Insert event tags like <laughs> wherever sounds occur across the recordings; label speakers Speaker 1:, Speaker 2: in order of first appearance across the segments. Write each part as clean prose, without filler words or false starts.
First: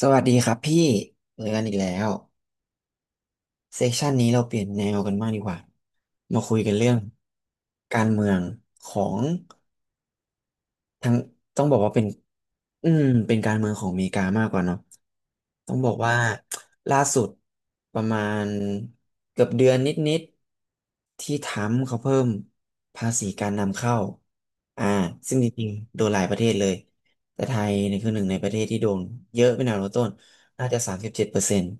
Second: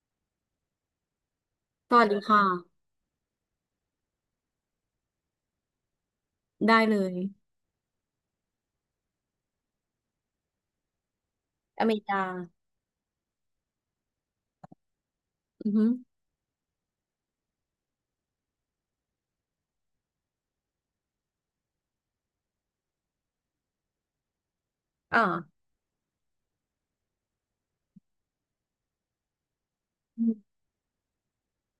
Speaker 1: สวัสดีครับพี่เจอกันอีกแล้
Speaker 2: สวัส
Speaker 1: ว
Speaker 2: ดีค่ะ
Speaker 1: เซสชันนี้เราเปลี่ยนแนวกันบ้างดีกว่ามาคุยกัน
Speaker 2: ได้
Speaker 1: เรื่อ
Speaker 2: เล
Speaker 1: ง
Speaker 2: ย
Speaker 1: การเมืองของ ทั้งต้องบอก
Speaker 2: อ
Speaker 1: ว่า
Speaker 2: เมริกา
Speaker 1: อืมเป็นการเมืองของอเมริกามากกว่าเนาะ
Speaker 2: อื
Speaker 1: ต้
Speaker 2: อ
Speaker 1: อง
Speaker 2: ฮึ
Speaker 1: บอกว่าล่าสุดประมาณเกือบเดือนนิดๆที่ทรัมป์เขาเพิ่มภาษีการนำเข้าอ่า
Speaker 2: อ่า
Speaker 1: ซึ่งจริงๆโดนหลายประเทศเลยแต่ไทยเนี่ยคือหนึ่งในประเทศที่โดนเยอะเป็นอันดับต้น
Speaker 2: อืม
Speaker 1: น่าจะ37%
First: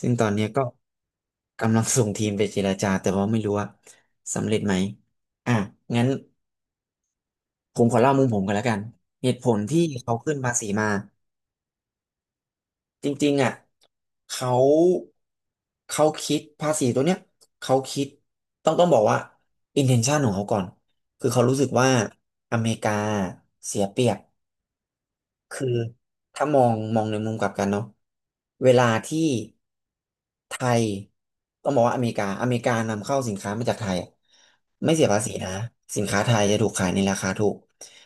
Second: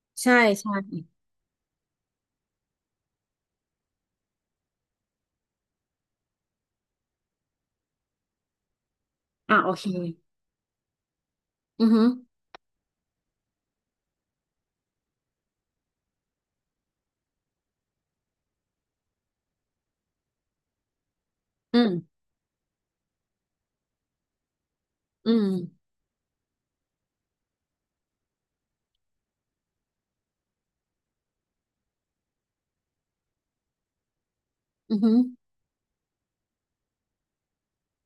Speaker 1: ซึ่งตอน
Speaker 2: ใช่
Speaker 1: เนี้ยก็
Speaker 2: ใช่
Speaker 1: กำลังส่งทีมไปเจรจาแต่ว่าไม่รู้ว่าสำเร็จไหมอ่ะงั้น ผมขอเล่ามุมผมกันแล้วกันเหตุผ
Speaker 2: อ่า
Speaker 1: ล
Speaker 2: โอ
Speaker 1: ที่
Speaker 2: เค
Speaker 1: เขาขึ้นภาษีมา
Speaker 2: อือฮึ
Speaker 1: จริงๆอ่ะเขาเขาคิดภาษีตัวเนี้ยเขาคิดต้องบอกว่า intention ของเขาก่อนคือเขารู้สึก
Speaker 2: อื
Speaker 1: ว่า
Speaker 2: ม
Speaker 1: อเมริกาเสียเปรียบ
Speaker 2: อื
Speaker 1: คือ
Speaker 2: ม
Speaker 1: ถ้ามองในมุมกลับกันเนาะเวลาที่ไทยต้องบอกว่าอเมริกานำเข้าสินค้ามาจากไทยอะไม่
Speaker 2: อือ
Speaker 1: เสีย
Speaker 2: ฮึ
Speaker 1: ภาษีนะสินค้าไทยจะถูกขายในราคาถูก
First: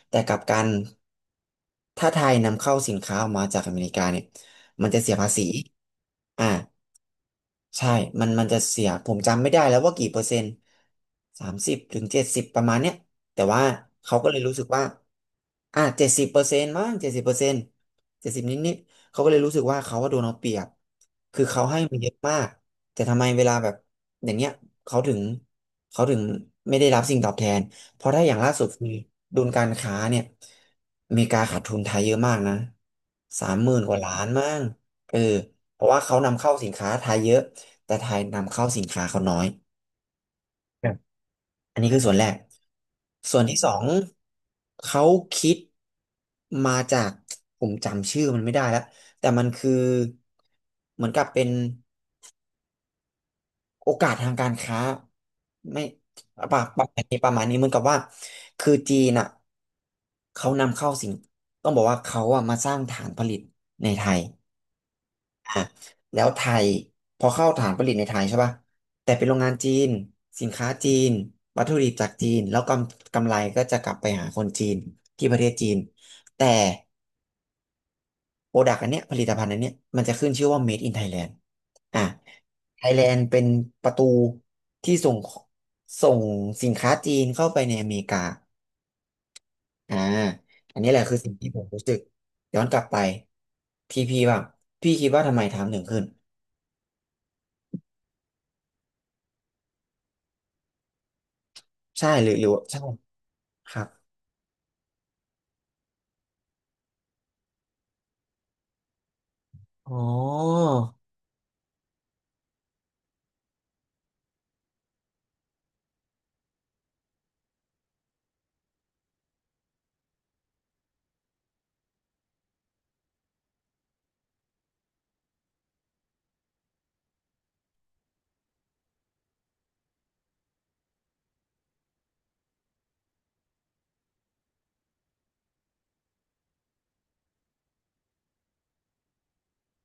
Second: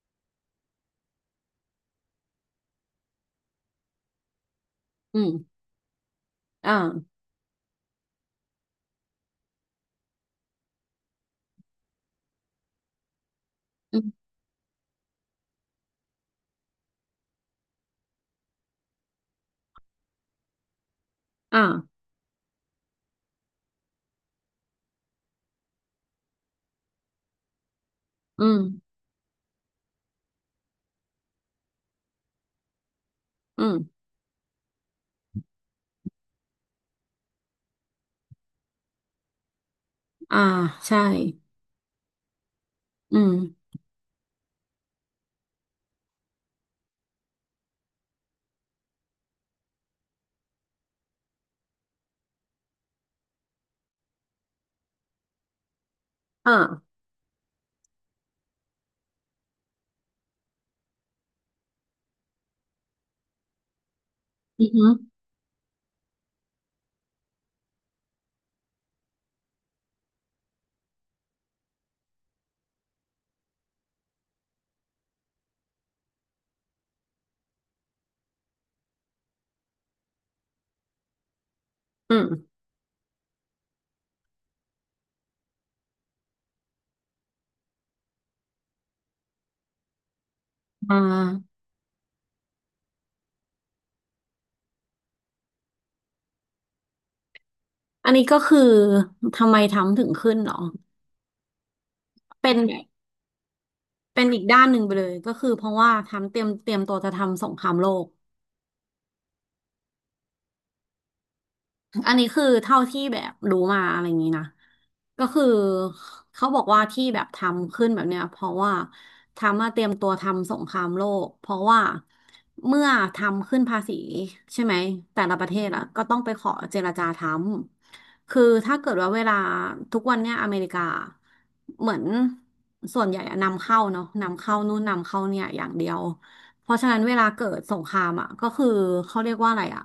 Speaker 1: แต่กลับกันถ้าไทยนำเข้าสินค้าออกมาจากอเมริกาเนี่ยมันจะเสีย
Speaker 2: อื
Speaker 1: ภาษี
Speaker 2: ม
Speaker 1: อ่า
Speaker 2: อ่า
Speaker 1: ใช่มันจะเสียผมจำไม่ได้แล้วว่ากี่เปอร์เซ็นต์30 ถึง 70ประมาณเนี้ย แต่ว่า
Speaker 2: อื
Speaker 1: เขาก็
Speaker 2: ม
Speaker 1: เลยรู้สึกว่าอ่ะเจ็ดสิบเปอร์เซ็นต์มั้งเจ็ดสิบเปอร์เซ็นต์เจ็ดสิบนิดๆเขาก็เลยรู้สึกว่าเขาว่าโดนเอาเปรียบ คือ
Speaker 2: อ่า
Speaker 1: เขาให้มาเยอะมากแต่ทำไมเวลาแบบอย่างเงี้ยเขาถึงเขาถึงไม่ได้รับสิ่งตอบแทนเพราะถ้าอย่าง
Speaker 2: อื
Speaker 1: ล่า
Speaker 2: ม
Speaker 1: สุดคือดุลการค้าเนี่ยอเมริกาขาดทุนไทยเยอะมากนะสาม
Speaker 2: อื
Speaker 1: หมื่
Speaker 2: ม
Speaker 1: นกว่าล้านมั้งเออเพราะว่าเขานำเข้าสินค้าไทยเยอะแต่ไทยนำเข้าสินค้าเขาน้อย
Speaker 2: อ่าใช่
Speaker 1: อันนี้คือส่วนแรก
Speaker 2: อืม
Speaker 1: ส่วนที่สองเขาคิดมาจากผมจำชื่อมันไม่ได้แล้วแต่มันคือเหมือนกับเป็นโอกาสทางการค้าไม่ประป
Speaker 2: อ่า
Speaker 1: ระมาณนี้ประมาณนี้เหมือนกับว่าคือจีนอ่ะเขานำเข้าสิ่งต้องบอกว่าเขาอ่ะมาสร้างฐานผลิตในไทย
Speaker 2: อือฮึ
Speaker 1: อ่ะแล้วไทยพอเข้าฐานผลิตในไทยใช่ป่ะแต่เป็นโรงงานจีนสินค้าจีนวัตถุดิบจากจีนแล้วกำไรก็จะกลับไปหาคนจีนที่ประเทศจีนแต่โปรดักต์อันเนี้ยผลิตภัณฑ์อันเนี้ยมันจะขึ้นชื่อว่า Made in Thailand อ่ะ
Speaker 2: อืม
Speaker 1: ไทยแลนด์เป็นประตูที่ส่งสินค้าจีนเข้าไปในอเมริกาอ่าอันนี้
Speaker 2: อ่
Speaker 1: แหละคือสิ่งที่ผ
Speaker 2: า
Speaker 1: มรู้สึกย้อนกลับไปพี่บ้างพี่คิดว่าทำไมไทม์ถึงขึ้น
Speaker 2: อันนี้ก็คือทำไมทำถึงขึ้นเหรอ
Speaker 1: ใช่หรือ
Speaker 2: เป็นแบ
Speaker 1: ใช่
Speaker 2: บ
Speaker 1: ครับ
Speaker 2: เป็นอีกด้านหนึ่งไปเลยก็คือเพราะว่าทำเตรียมตัวจะทำสงครามโลก
Speaker 1: อ๋อ
Speaker 2: อันนี้คือเท่าที่แบบรู้มาอะไรอย่างนี้นะก็คือเขาบอกว่าที่แบบทำขึ้นแบบเนี้ยเพราะว่าทำมาเตรียมตัวทำสงครามโลกเพราะว่าเมื่อทำขึ้นภาษีใช่ไหมแต่ละประเทศอะก็ต้องไปขอเจรจาทำคือถ้าเกิดว่าเวลาทุกวันเนี้ยอเมริกาเหมือนส่วนใหญ่อะนำเข้าเนาะนำเข้านู่นนำเข้าเนี่ยอย่างเดียวเพราะฉะนั้นเวลาเกิดสงครามอ่ะก็คือเขาเรียกว่าอะไรอ่ะ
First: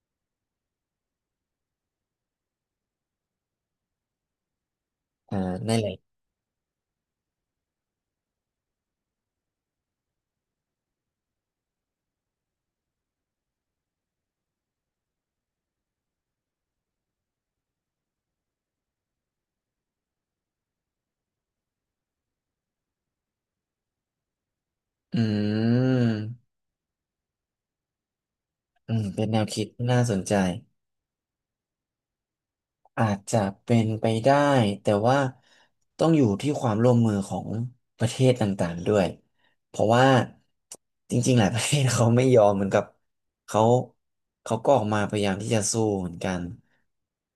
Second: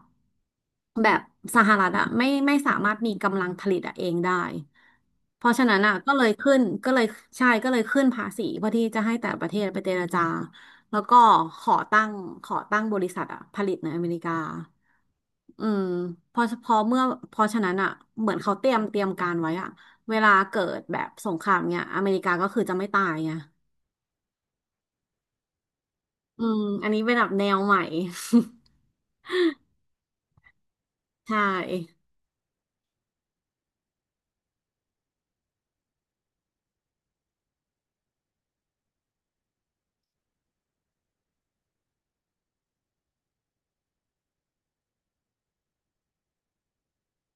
Speaker 2: แบบสหรัฐอ่ะไม่สามารถมีกำลังผลิตอะเองได้
Speaker 1: อ่า
Speaker 2: เพราะฉะ
Speaker 1: นั่
Speaker 2: นั้
Speaker 1: น
Speaker 2: น
Speaker 1: แห
Speaker 2: อ่ะ
Speaker 1: ละ
Speaker 2: ก็เลยขึ้นก็เลยใช่ก็เลยขึ้นภาษีเพื่อที่จะให้แต่ประเทศไปเจรจาแล้วก็ขอตั้งขอตั้งบริษัทอ่ะผลิตในอเมริกาอืมพอเมื่อเพอฉะนั้นอ่ะเหมือนเขาเตรียมการไว้อ่ะเวลาเกิดแบบสงครามเนี่ยอเมริกาก็คือจะไม่ตายไง
Speaker 1: อื
Speaker 2: อื
Speaker 1: ม
Speaker 2: มอันนี้เป็นแบบแนวใหม่
Speaker 1: อืมเป็นแนวคิดน่าสนใจ
Speaker 2: <laughs> ใช่
Speaker 1: อาจจะเป็นไปได้แต่ว่าต้องอยู่ที่ความร่วมมือของประเทศต่างๆด้วยเพราะว่าจริงๆหลาย <laughs> ประเทศเขาไม่ยอมเหมือนกับเขาเขาก็ออกมาพยายามที่จะสู้เหมือนกัน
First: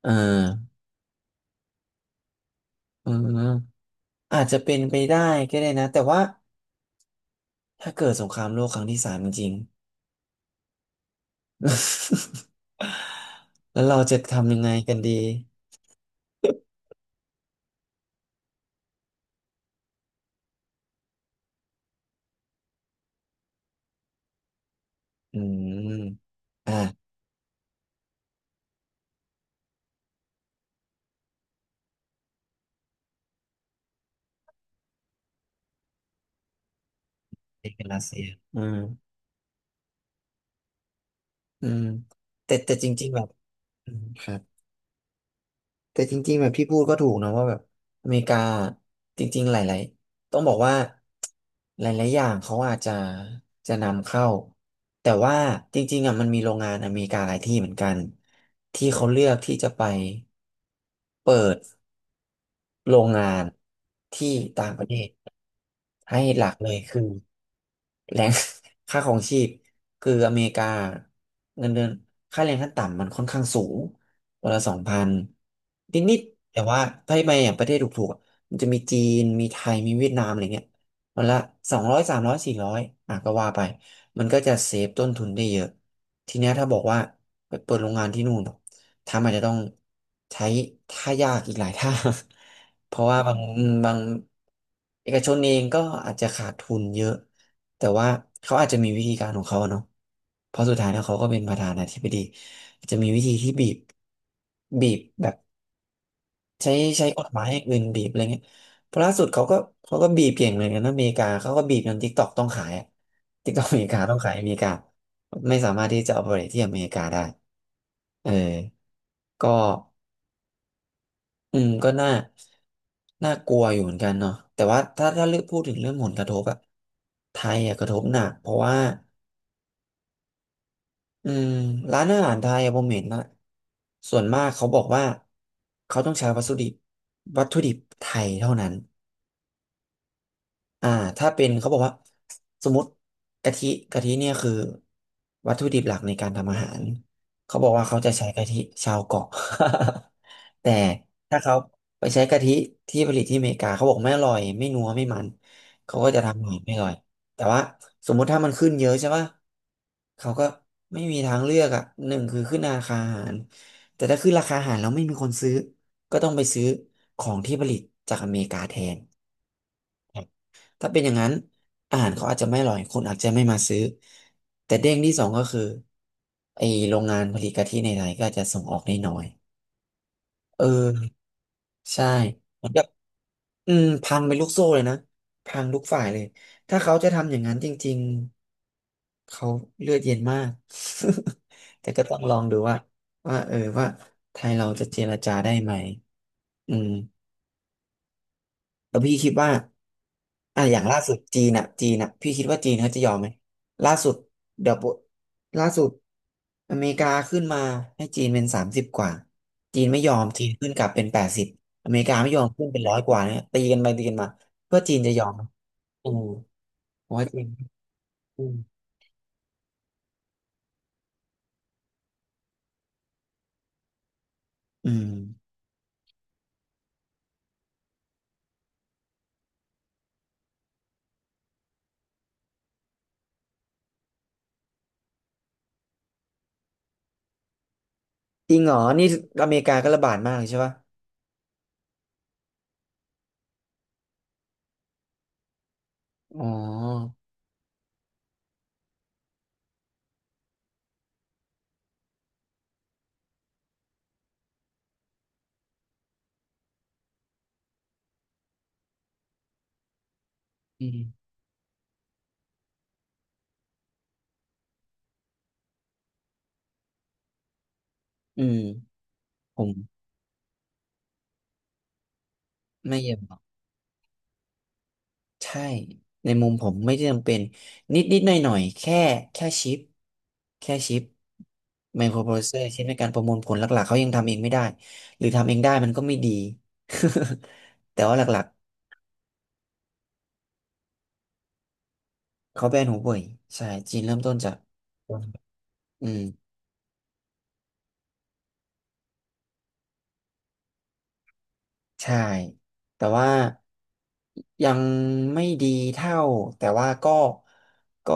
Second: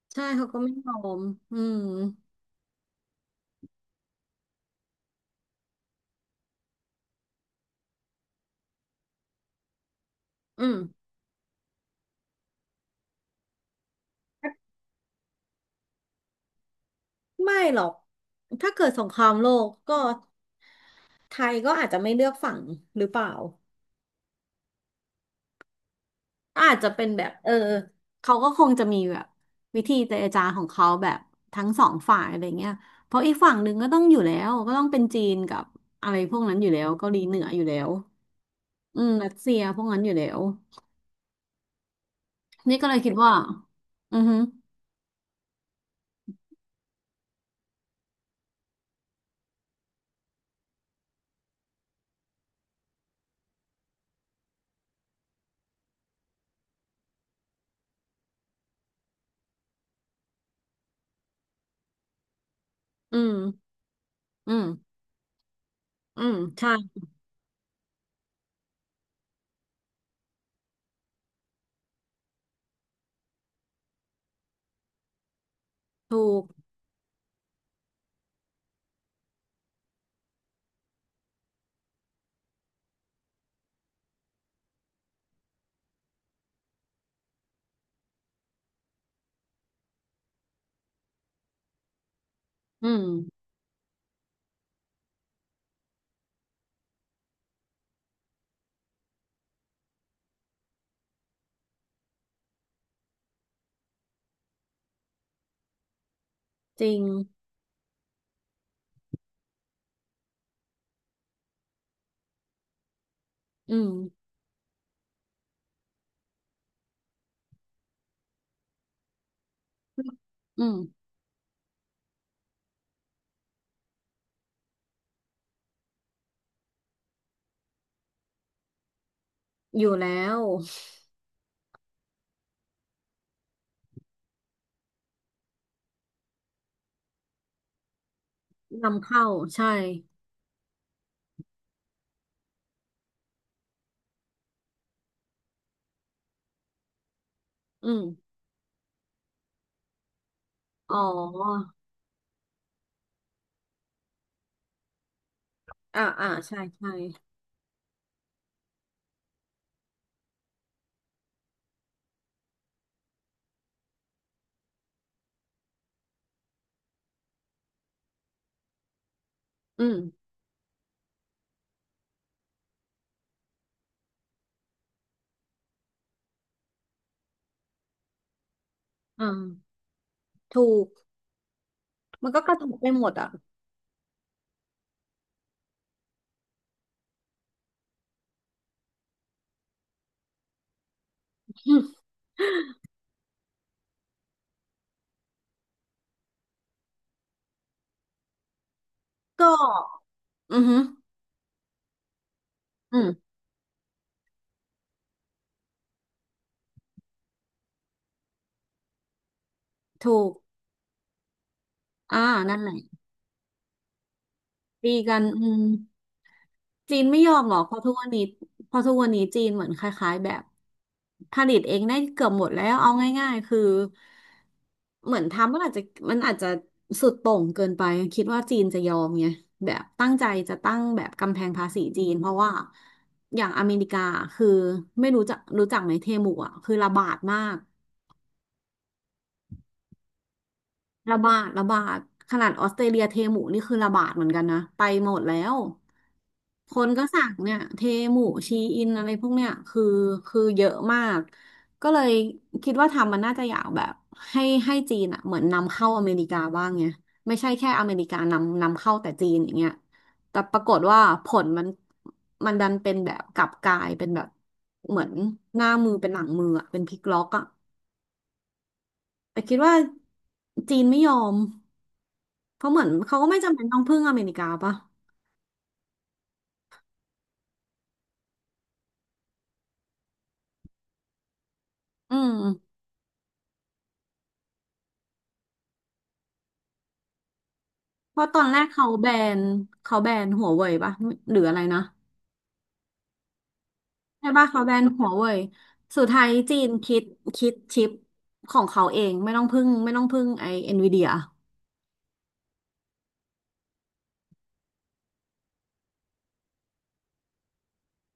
Speaker 1: เออ
Speaker 2: ใช่เขาก็ไม่ยอมอืม
Speaker 1: เอืมอาจจะเป็นไปได้ก็ได้นะแต่ว่าถ้าเกิดสงครามโลกครั้งที่สามจริง
Speaker 2: อืม
Speaker 1: <laughs> แล้วเราจะทำยังไงกันดี
Speaker 2: ไม่หรอกถ้าเกิดสงครามโลกก็ไทยก็อาจจะไม่เลือกฝั่งหรือเปล่า
Speaker 1: อืม
Speaker 2: อาจจะเป็
Speaker 1: อ่า
Speaker 2: นแบบเออเขาก็คงจะมีแบบวิธีเจรจาของเขาแบบทั้งสองฝ่ายอะไรเงี้ยเพราะอีกฝั่งหนึ่งก็ต้องอยู่แล้วก็ต้องเป็นจีนกับอะไรพวกนั้นอยู่แล้วเกาหลีเหนืออยู่
Speaker 1: นี่
Speaker 2: แล้
Speaker 1: เป็น
Speaker 2: ว
Speaker 1: รัสเซียอืม
Speaker 2: อืมรัสเซียพวกนั้นอยู่แล้ว
Speaker 1: อืมแต่
Speaker 2: นี่
Speaker 1: จ
Speaker 2: ก็เลย
Speaker 1: ริง
Speaker 2: คิด
Speaker 1: ๆแบบ
Speaker 2: ว่า
Speaker 1: อืม
Speaker 2: อือ
Speaker 1: ครั
Speaker 2: ฮึ
Speaker 1: บแต่จริงๆแบบพี่พูดก็ถูกนะว่าแบบอเมริกาจริงๆหลายๆต้องบอกว่าหลายๆอย่างเขาอาจจะนำเข้าแต่ว่าจริงๆอ่ะมันมีโรงงานอเมริกาหลายที่เหมือนกันที่เขาเลือกที่จะไปเปิด โรง
Speaker 2: อื
Speaker 1: งา
Speaker 2: ม
Speaker 1: นที่
Speaker 2: อืม
Speaker 1: ต่างประเทศให้
Speaker 2: อืม
Speaker 1: หลักเล
Speaker 2: ใช่
Speaker 1: ยคือแรง <laughs> ค่าของชีพคืออเมริกาเงินเดือนค่าแรงขั้นต่ำมันค่อนข้างสูงวันละ2,000นิ
Speaker 2: ถู
Speaker 1: ด
Speaker 2: ก
Speaker 1: ๆแต่ว่าถ้าไปอย่างประเทศถูกๆอะมันจะมีจีนมีไทยมีเวียดนามอะไรเงี้ยวันละ200300400อ่ะก็ว่าไปมันก็จะเซฟต้นทุนได้เยอะทีเนี้ยถ้าบอกว่าไปเปิดโรงงานที่นู่น ถ้ามันจะต้องใช้ท่ายากอีกหลายท่า
Speaker 2: อื
Speaker 1: <laughs> เพ
Speaker 2: ม
Speaker 1: ราะว่าบางเอกชนเองก็อาจจะขาดทุนเยอะ แต่ว่าเขาอาจจะมีวิธีการของเขาอะเนาะเพราะสุดท้ายแล้วเขาก็เป็นประธานาธิบดีจะมีวิธีที่บีบแบบใช้
Speaker 2: จริง
Speaker 1: ใช้กฎหมายอย่างอื่นบีบอะไรเงี้ยเพราะล่าสุดเขาก็บีบเก่งเหมือนกันนะอเมริกาเขาก็บีบจนทิกตอกต้องขายทิกตอกอ
Speaker 2: อื
Speaker 1: เมริ
Speaker 2: ม
Speaker 1: กาต้องขายอเมริกาไม่สามารถที่จะ operate ที่อเมริกาได้เออก็
Speaker 2: อืม
Speaker 1: น่าน่ากลัวอยู่เหมือนกันเนาะแต่ว่าถ้าเลือกพูดถึงเรื่องผลกระทบอะไทยอะกระทบหนักเพราะว่า
Speaker 2: อยู่แล้ว
Speaker 1: อืมร้านอาหารไทยอะผมเห็นนะส่วนมากเขาบอกว่าเขาต้องใช้วัตถุดิบไทยเท่านั้น
Speaker 2: นำเข้าใช่
Speaker 1: อ่าถ้าเป็นเขาบอกว่าสมมติกะทิเนี่ยคือวัตถุดิบหลักในการทำอาหารเขาบอกว่า
Speaker 2: อื
Speaker 1: เขา
Speaker 2: ม
Speaker 1: จะใช้กะทิชาวเกาะ <laughs> แต่
Speaker 2: อ๋อ
Speaker 1: ถ้าเขาไปใช้กะทิที่ผลิตที่อเมริกาเขาบอกไม่อร่อยไม่นัวไม่มันเขา
Speaker 2: อ่า
Speaker 1: ก็จะ
Speaker 2: อ่า
Speaker 1: ทำอาหา
Speaker 2: ใช่
Speaker 1: รไม่อร่
Speaker 2: ใช่
Speaker 1: อยแต่ว่าสมมุติถ้ามันขึ้นเยอะใช่ป่ะเขาก็ไม่มีทางเลือกอ่ะหนึ่งคือขึ้นราคาอาหารแต่ถ้าขึ้นราคาอาหารแล้วไม่มีคนซื้อก็ต้องไปซื้อของที่ผลิตจากอเมริกาแทน
Speaker 2: อืม
Speaker 1: ถ้าเป็นอย่างนั้นอาหารเขาอาจจะไม่อร่อยคนอาจจะไม่มาซื้อแต่เด้งที่สองก็คือไอโรงงานผลิตกะทิในไทยก็อาจจะส่งออกได้น้อย
Speaker 2: อ่า
Speaker 1: เออ
Speaker 2: ถูก
Speaker 1: ใช่
Speaker 2: มันก็กระ
Speaker 1: เห
Speaker 2: ท
Speaker 1: มือน
Speaker 2: บ
Speaker 1: กับ
Speaker 2: ไปหมดอ่ะ
Speaker 1: อืมพังเป็นลูกโซ่เลยนะพังทุกฝ่ายเลยถ้าเขาจะทำอย่างนั้นจริงๆเขาเลือดเย็นมาก
Speaker 2: อื
Speaker 1: <laughs> แต่ก็
Speaker 2: ม
Speaker 1: ต้องลองดูว่าว่าไทยเราจะเจรจาได้ไหมอืม แล้วพี่คิด
Speaker 2: ก็
Speaker 1: ว่า
Speaker 2: อื
Speaker 1: อ่ะ
Speaker 2: อ
Speaker 1: อ
Speaker 2: หื
Speaker 1: ย่า
Speaker 2: อ
Speaker 1: งล่าสุดจีนอ่ะพี่คิดว่าจีนเขา
Speaker 2: อื
Speaker 1: จะย
Speaker 2: ม
Speaker 1: อมไหมล่าสุดเดี๋ยวปุ๊บล่าสุดอเมริกาขึ้นมาให้จีนเป็น30 กว่าจีนไม่ยอ
Speaker 2: ถู
Speaker 1: ม
Speaker 2: ก
Speaker 1: จีนขึ้นกลับเป็น80อเมริกา
Speaker 2: อ่า
Speaker 1: ไม่ยอม
Speaker 2: นั่น
Speaker 1: ขึ้
Speaker 2: แห
Speaker 1: น
Speaker 2: ละ
Speaker 1: เป็น100 กว่าเนี่ยตีกันไปตีกันมาเพื่อจี
Speaker 2: ตี
Speaker 1: นจะ
Speaker 2: กั
Speaker 1: ย
Speaker 2: น
Speaker 1: อมไหม
Speaker 2: อืม
Speaker 1: อืม
Speaker 2: จีน
Speaker 1: ผม
Speaker 2: ไม่
Speaker 1: ว่า
Speaker 2: ยอ
Speaker 1: จี
Speaker 2: ม
Speaker 1: น
Speaker 2: หรอกเพราะทุกวันนี้
Speaker 1: อืม
Speaker 2: เพราะทุกวันนี้จีนเหมือนคล้ายๆแบบผลิตเองได้เกือบหมดแล้วเอาง่ายๆคือ
Speaker 1: อืม
Speaker 2: เหมือนทำมันอาจจะสุดโต่งเกินไปคิดว่าจีนจะยอมไงแบบตั้งใจจะตั้งแบบกำแพงภาษีจีนเพราะว่าอย่างอเมริกาคือไม่รู้จักไหมเทมูอ่ะคือระบาดมาก
Speaker 1: จริงเหรอนี่อเมริกาก็ระบาดมากเลยใช่ปะ
Speaker 2: ระบาดขนาดออสเตรเลียเทหมูนี่คือระบาดเหมือนกันนะไปหมดแล้ว
Speaker 1: อ๋
Speaker 2: คนก็
Speaker 1: อ
Speaker 2: สั่งเนี่ยเทหมูชีอินอะไรพวกเนี่ยคือคือเยอะมากก็เลยคิดว่าทำมันน่าจะอยากแบบให้จีนอ่ะเหมือนนำเข้าอเมริกาบ้างไงไม่ใช่แค่อเมริกานำเข้าแต่จีนอย่างเงี้ยแต่ปรากฏ
Speaker 1: อื
Speaker 2: ว่า
Speaker 1: ม
Speaker 2: ผลมันมันดันเป็นแบบกลับกลายเป็นแบบเหมือนหน้ามือเป็นหลังมืออ่ะเป็นพลิกล็อกอ่ะ
Speaker 1: อืม
Speaker 2: แต่คิ
Speaker 1: ผ
Speaker 2: ด
Speaker 1: ม
Speaker 2: ว่าจีนไม่ยอม เขาเหมือน
Speaker 1: ไม่เยี่
Speaker 2: เขา
Speaker 1: ยม
Speaker 2: ก็ไม่จำเป็นต้องพึ่งอเมริกาป่ะ
Speaker 1: ใช่ในมุมผมไม่จำเป็นนิดนิดหน่อยหน่อยๆแค่แค่ชิปแค่ชิปไมโค
Speaker 2: อื
Speaker 1: รโป
Speaker 2: ม
Speaker 1: รเซสเซอร์ชิปในการประมวลผลหลักๆเขายังทำเองไม่ได้หรือทำเองได้มันก็ไม่ดี <laughs> แต่ว่า
Speaker 2: เพ
Speaker 1: ห
Speaker 2: ราะต
Speaker 1: ลั
Speaker 2: อ
Speaker 1: ก
Speaker 2: นแรกเขาแบนเขาแบนหัวเว่ยป่ะหรืออะไรนะ
Speaker 1: ๆเขาแบนหูเว่ยใช่จีนเริ่ม
Speaker 2: ใช่
Speaker 1: ต้น
Speaker 2: ป่ะ
Speaker 1: จาก
Speaker 2: เขาแบนหัวเว่ยสุ
Speaker 1: อื
Speaker 2: ดท้าย
Speaker 1: ม
Speaker 2: จีนคิดคิดชิปของเขาเองไม่ต้องพึ่งไอเอ็นวีเดีย
Speaker 1: ใช่แต่ว่ายังไม่ดีเท่าแต่ว่าก็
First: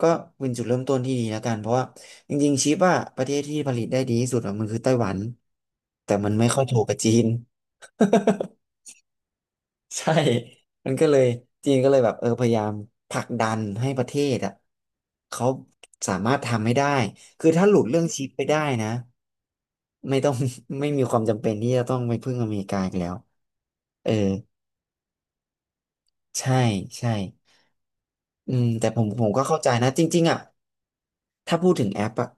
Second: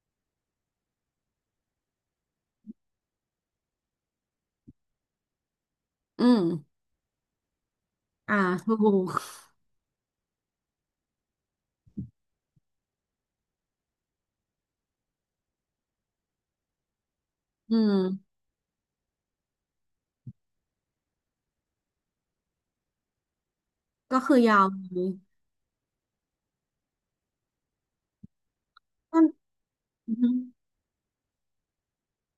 Speaker 1: ก็เป็นจุดเริ่มต้นที่ดีแล้วกันเพราะว่าจริงๆชิปอะประเทศที่ผลิตได้ดีที่สุดอะมันคือไต้หวันแต่
Speaker 2: อื
Speaker 1: มัน
Speaker 2: ม
Speaker 1: ไม่ค่อยถูกกับจีน
Speaker 2: อ่าถูก
Speaker 1: <laughs> ใช่มันก็เลยจีนก็เลยแบบเออพยายามผลักดันให้ประเทศอะเขาสามารถทำให้ได้คือถ้าห
Speaker 2: อื
Speaker 1: ลุดเรื่องชิ
Speaker 2: ม
Speaker 1: ปไปได้นะไม่ต้อง <laughs> ไม่มีความจำเป็นที่จะต้องไปพึ่งอเมริกาอีกแล้วเออ
Speaker 2: ก็คือยาวเลย
Speaker 1: ใช่ใช่อืมแต่ผม
Speaker 2: ก็
Speaker 1: ผมก็เข้าใจนะจ
Speaker 2: อือ
Speaker 1: ริง
Speaker 2: ฮึ
Speaker 1: ๆอ่ะถ้าพูดถึงแอปอ่ะ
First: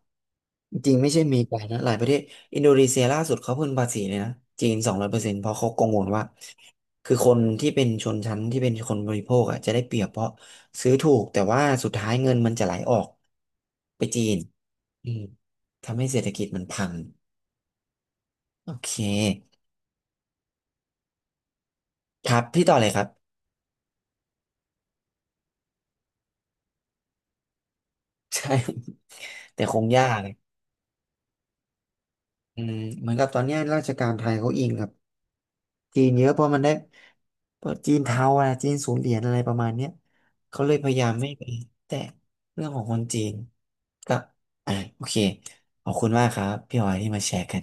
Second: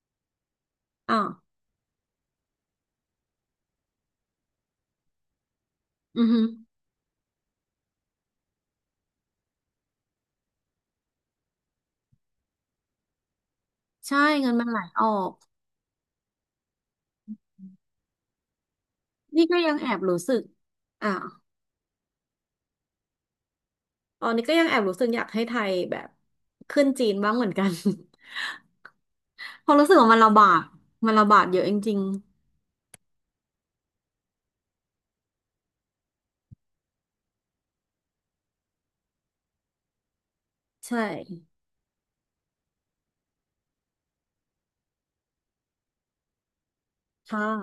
Speaker 1: จริงๆไม่ใช่
Speaker 2: อ่า
Speaker 1: มีไปนะหลายประเทศอินโดนีเซียล่าสุดเขาเพิ่งภาษีเลยนะจีน200%เพราะเขากังวลว่า
Speaker 2: อือฮึ
Speaker 1: คือคนที่เป็นชนชั้นที่เป็นคนบริโภคอ่ะจะได้เปรียบเพราะซื้อถูกแต่ว่าสุดท้ายเงินมันจะไหลออกไป
Speaker 2: ใช่
Speaker 1: จีน
Speaker 2: เงินมันไหลอ
Speaker 1: อื
Speaker 2: อ
Speaker 1: ม
Speaker 2: ก
Speaker 1: ทำให้เศรษฐกิจมันพังโอเค
Speaker 2: นี่ก็ยังแอบรู้สึกอ่า
Speaker 1: ครับพี่ต่อเลยครับ
Speaker 2: ตอนนี้ก็ยังแอบรู้สึกอยากให้ไทยแบบขึ้นจีนบ้างเหมือนกัน
Speaker 1: <laughs> ใช่ <laughs> แต่
Speaker 2: เพ
Speaker 1: ค
Speaker 2: ราะ
Speaker 1: ง
Speaker 2: รู้สึก
Speaker 1: ยา
Speaker 2: ว่ามั
Speaker 1: ก
Speaker 2: นระบาดเยอะจริง
Speaker 1: อืมเหมือนกับตอนเนี้ยราชการไทยเขาอิงกับ จีนเยอะเพราะมันได้เพราะจีนเทาอะจีนศูนย์เหรียญอะไรประมาณเนี้ยเขาเลยพ
Speaker 2: ๆ
Speaker 1: ยา
Speaker 2: ใช่
Speaker 1: ยามไม่ไปแตะเรื่องของคนจีนก็อ่ะโอเคขอบคุณมากครับพี่ออยที่มาแช
Speaker 2: ค่ะ
Speaker 1: ร์กัน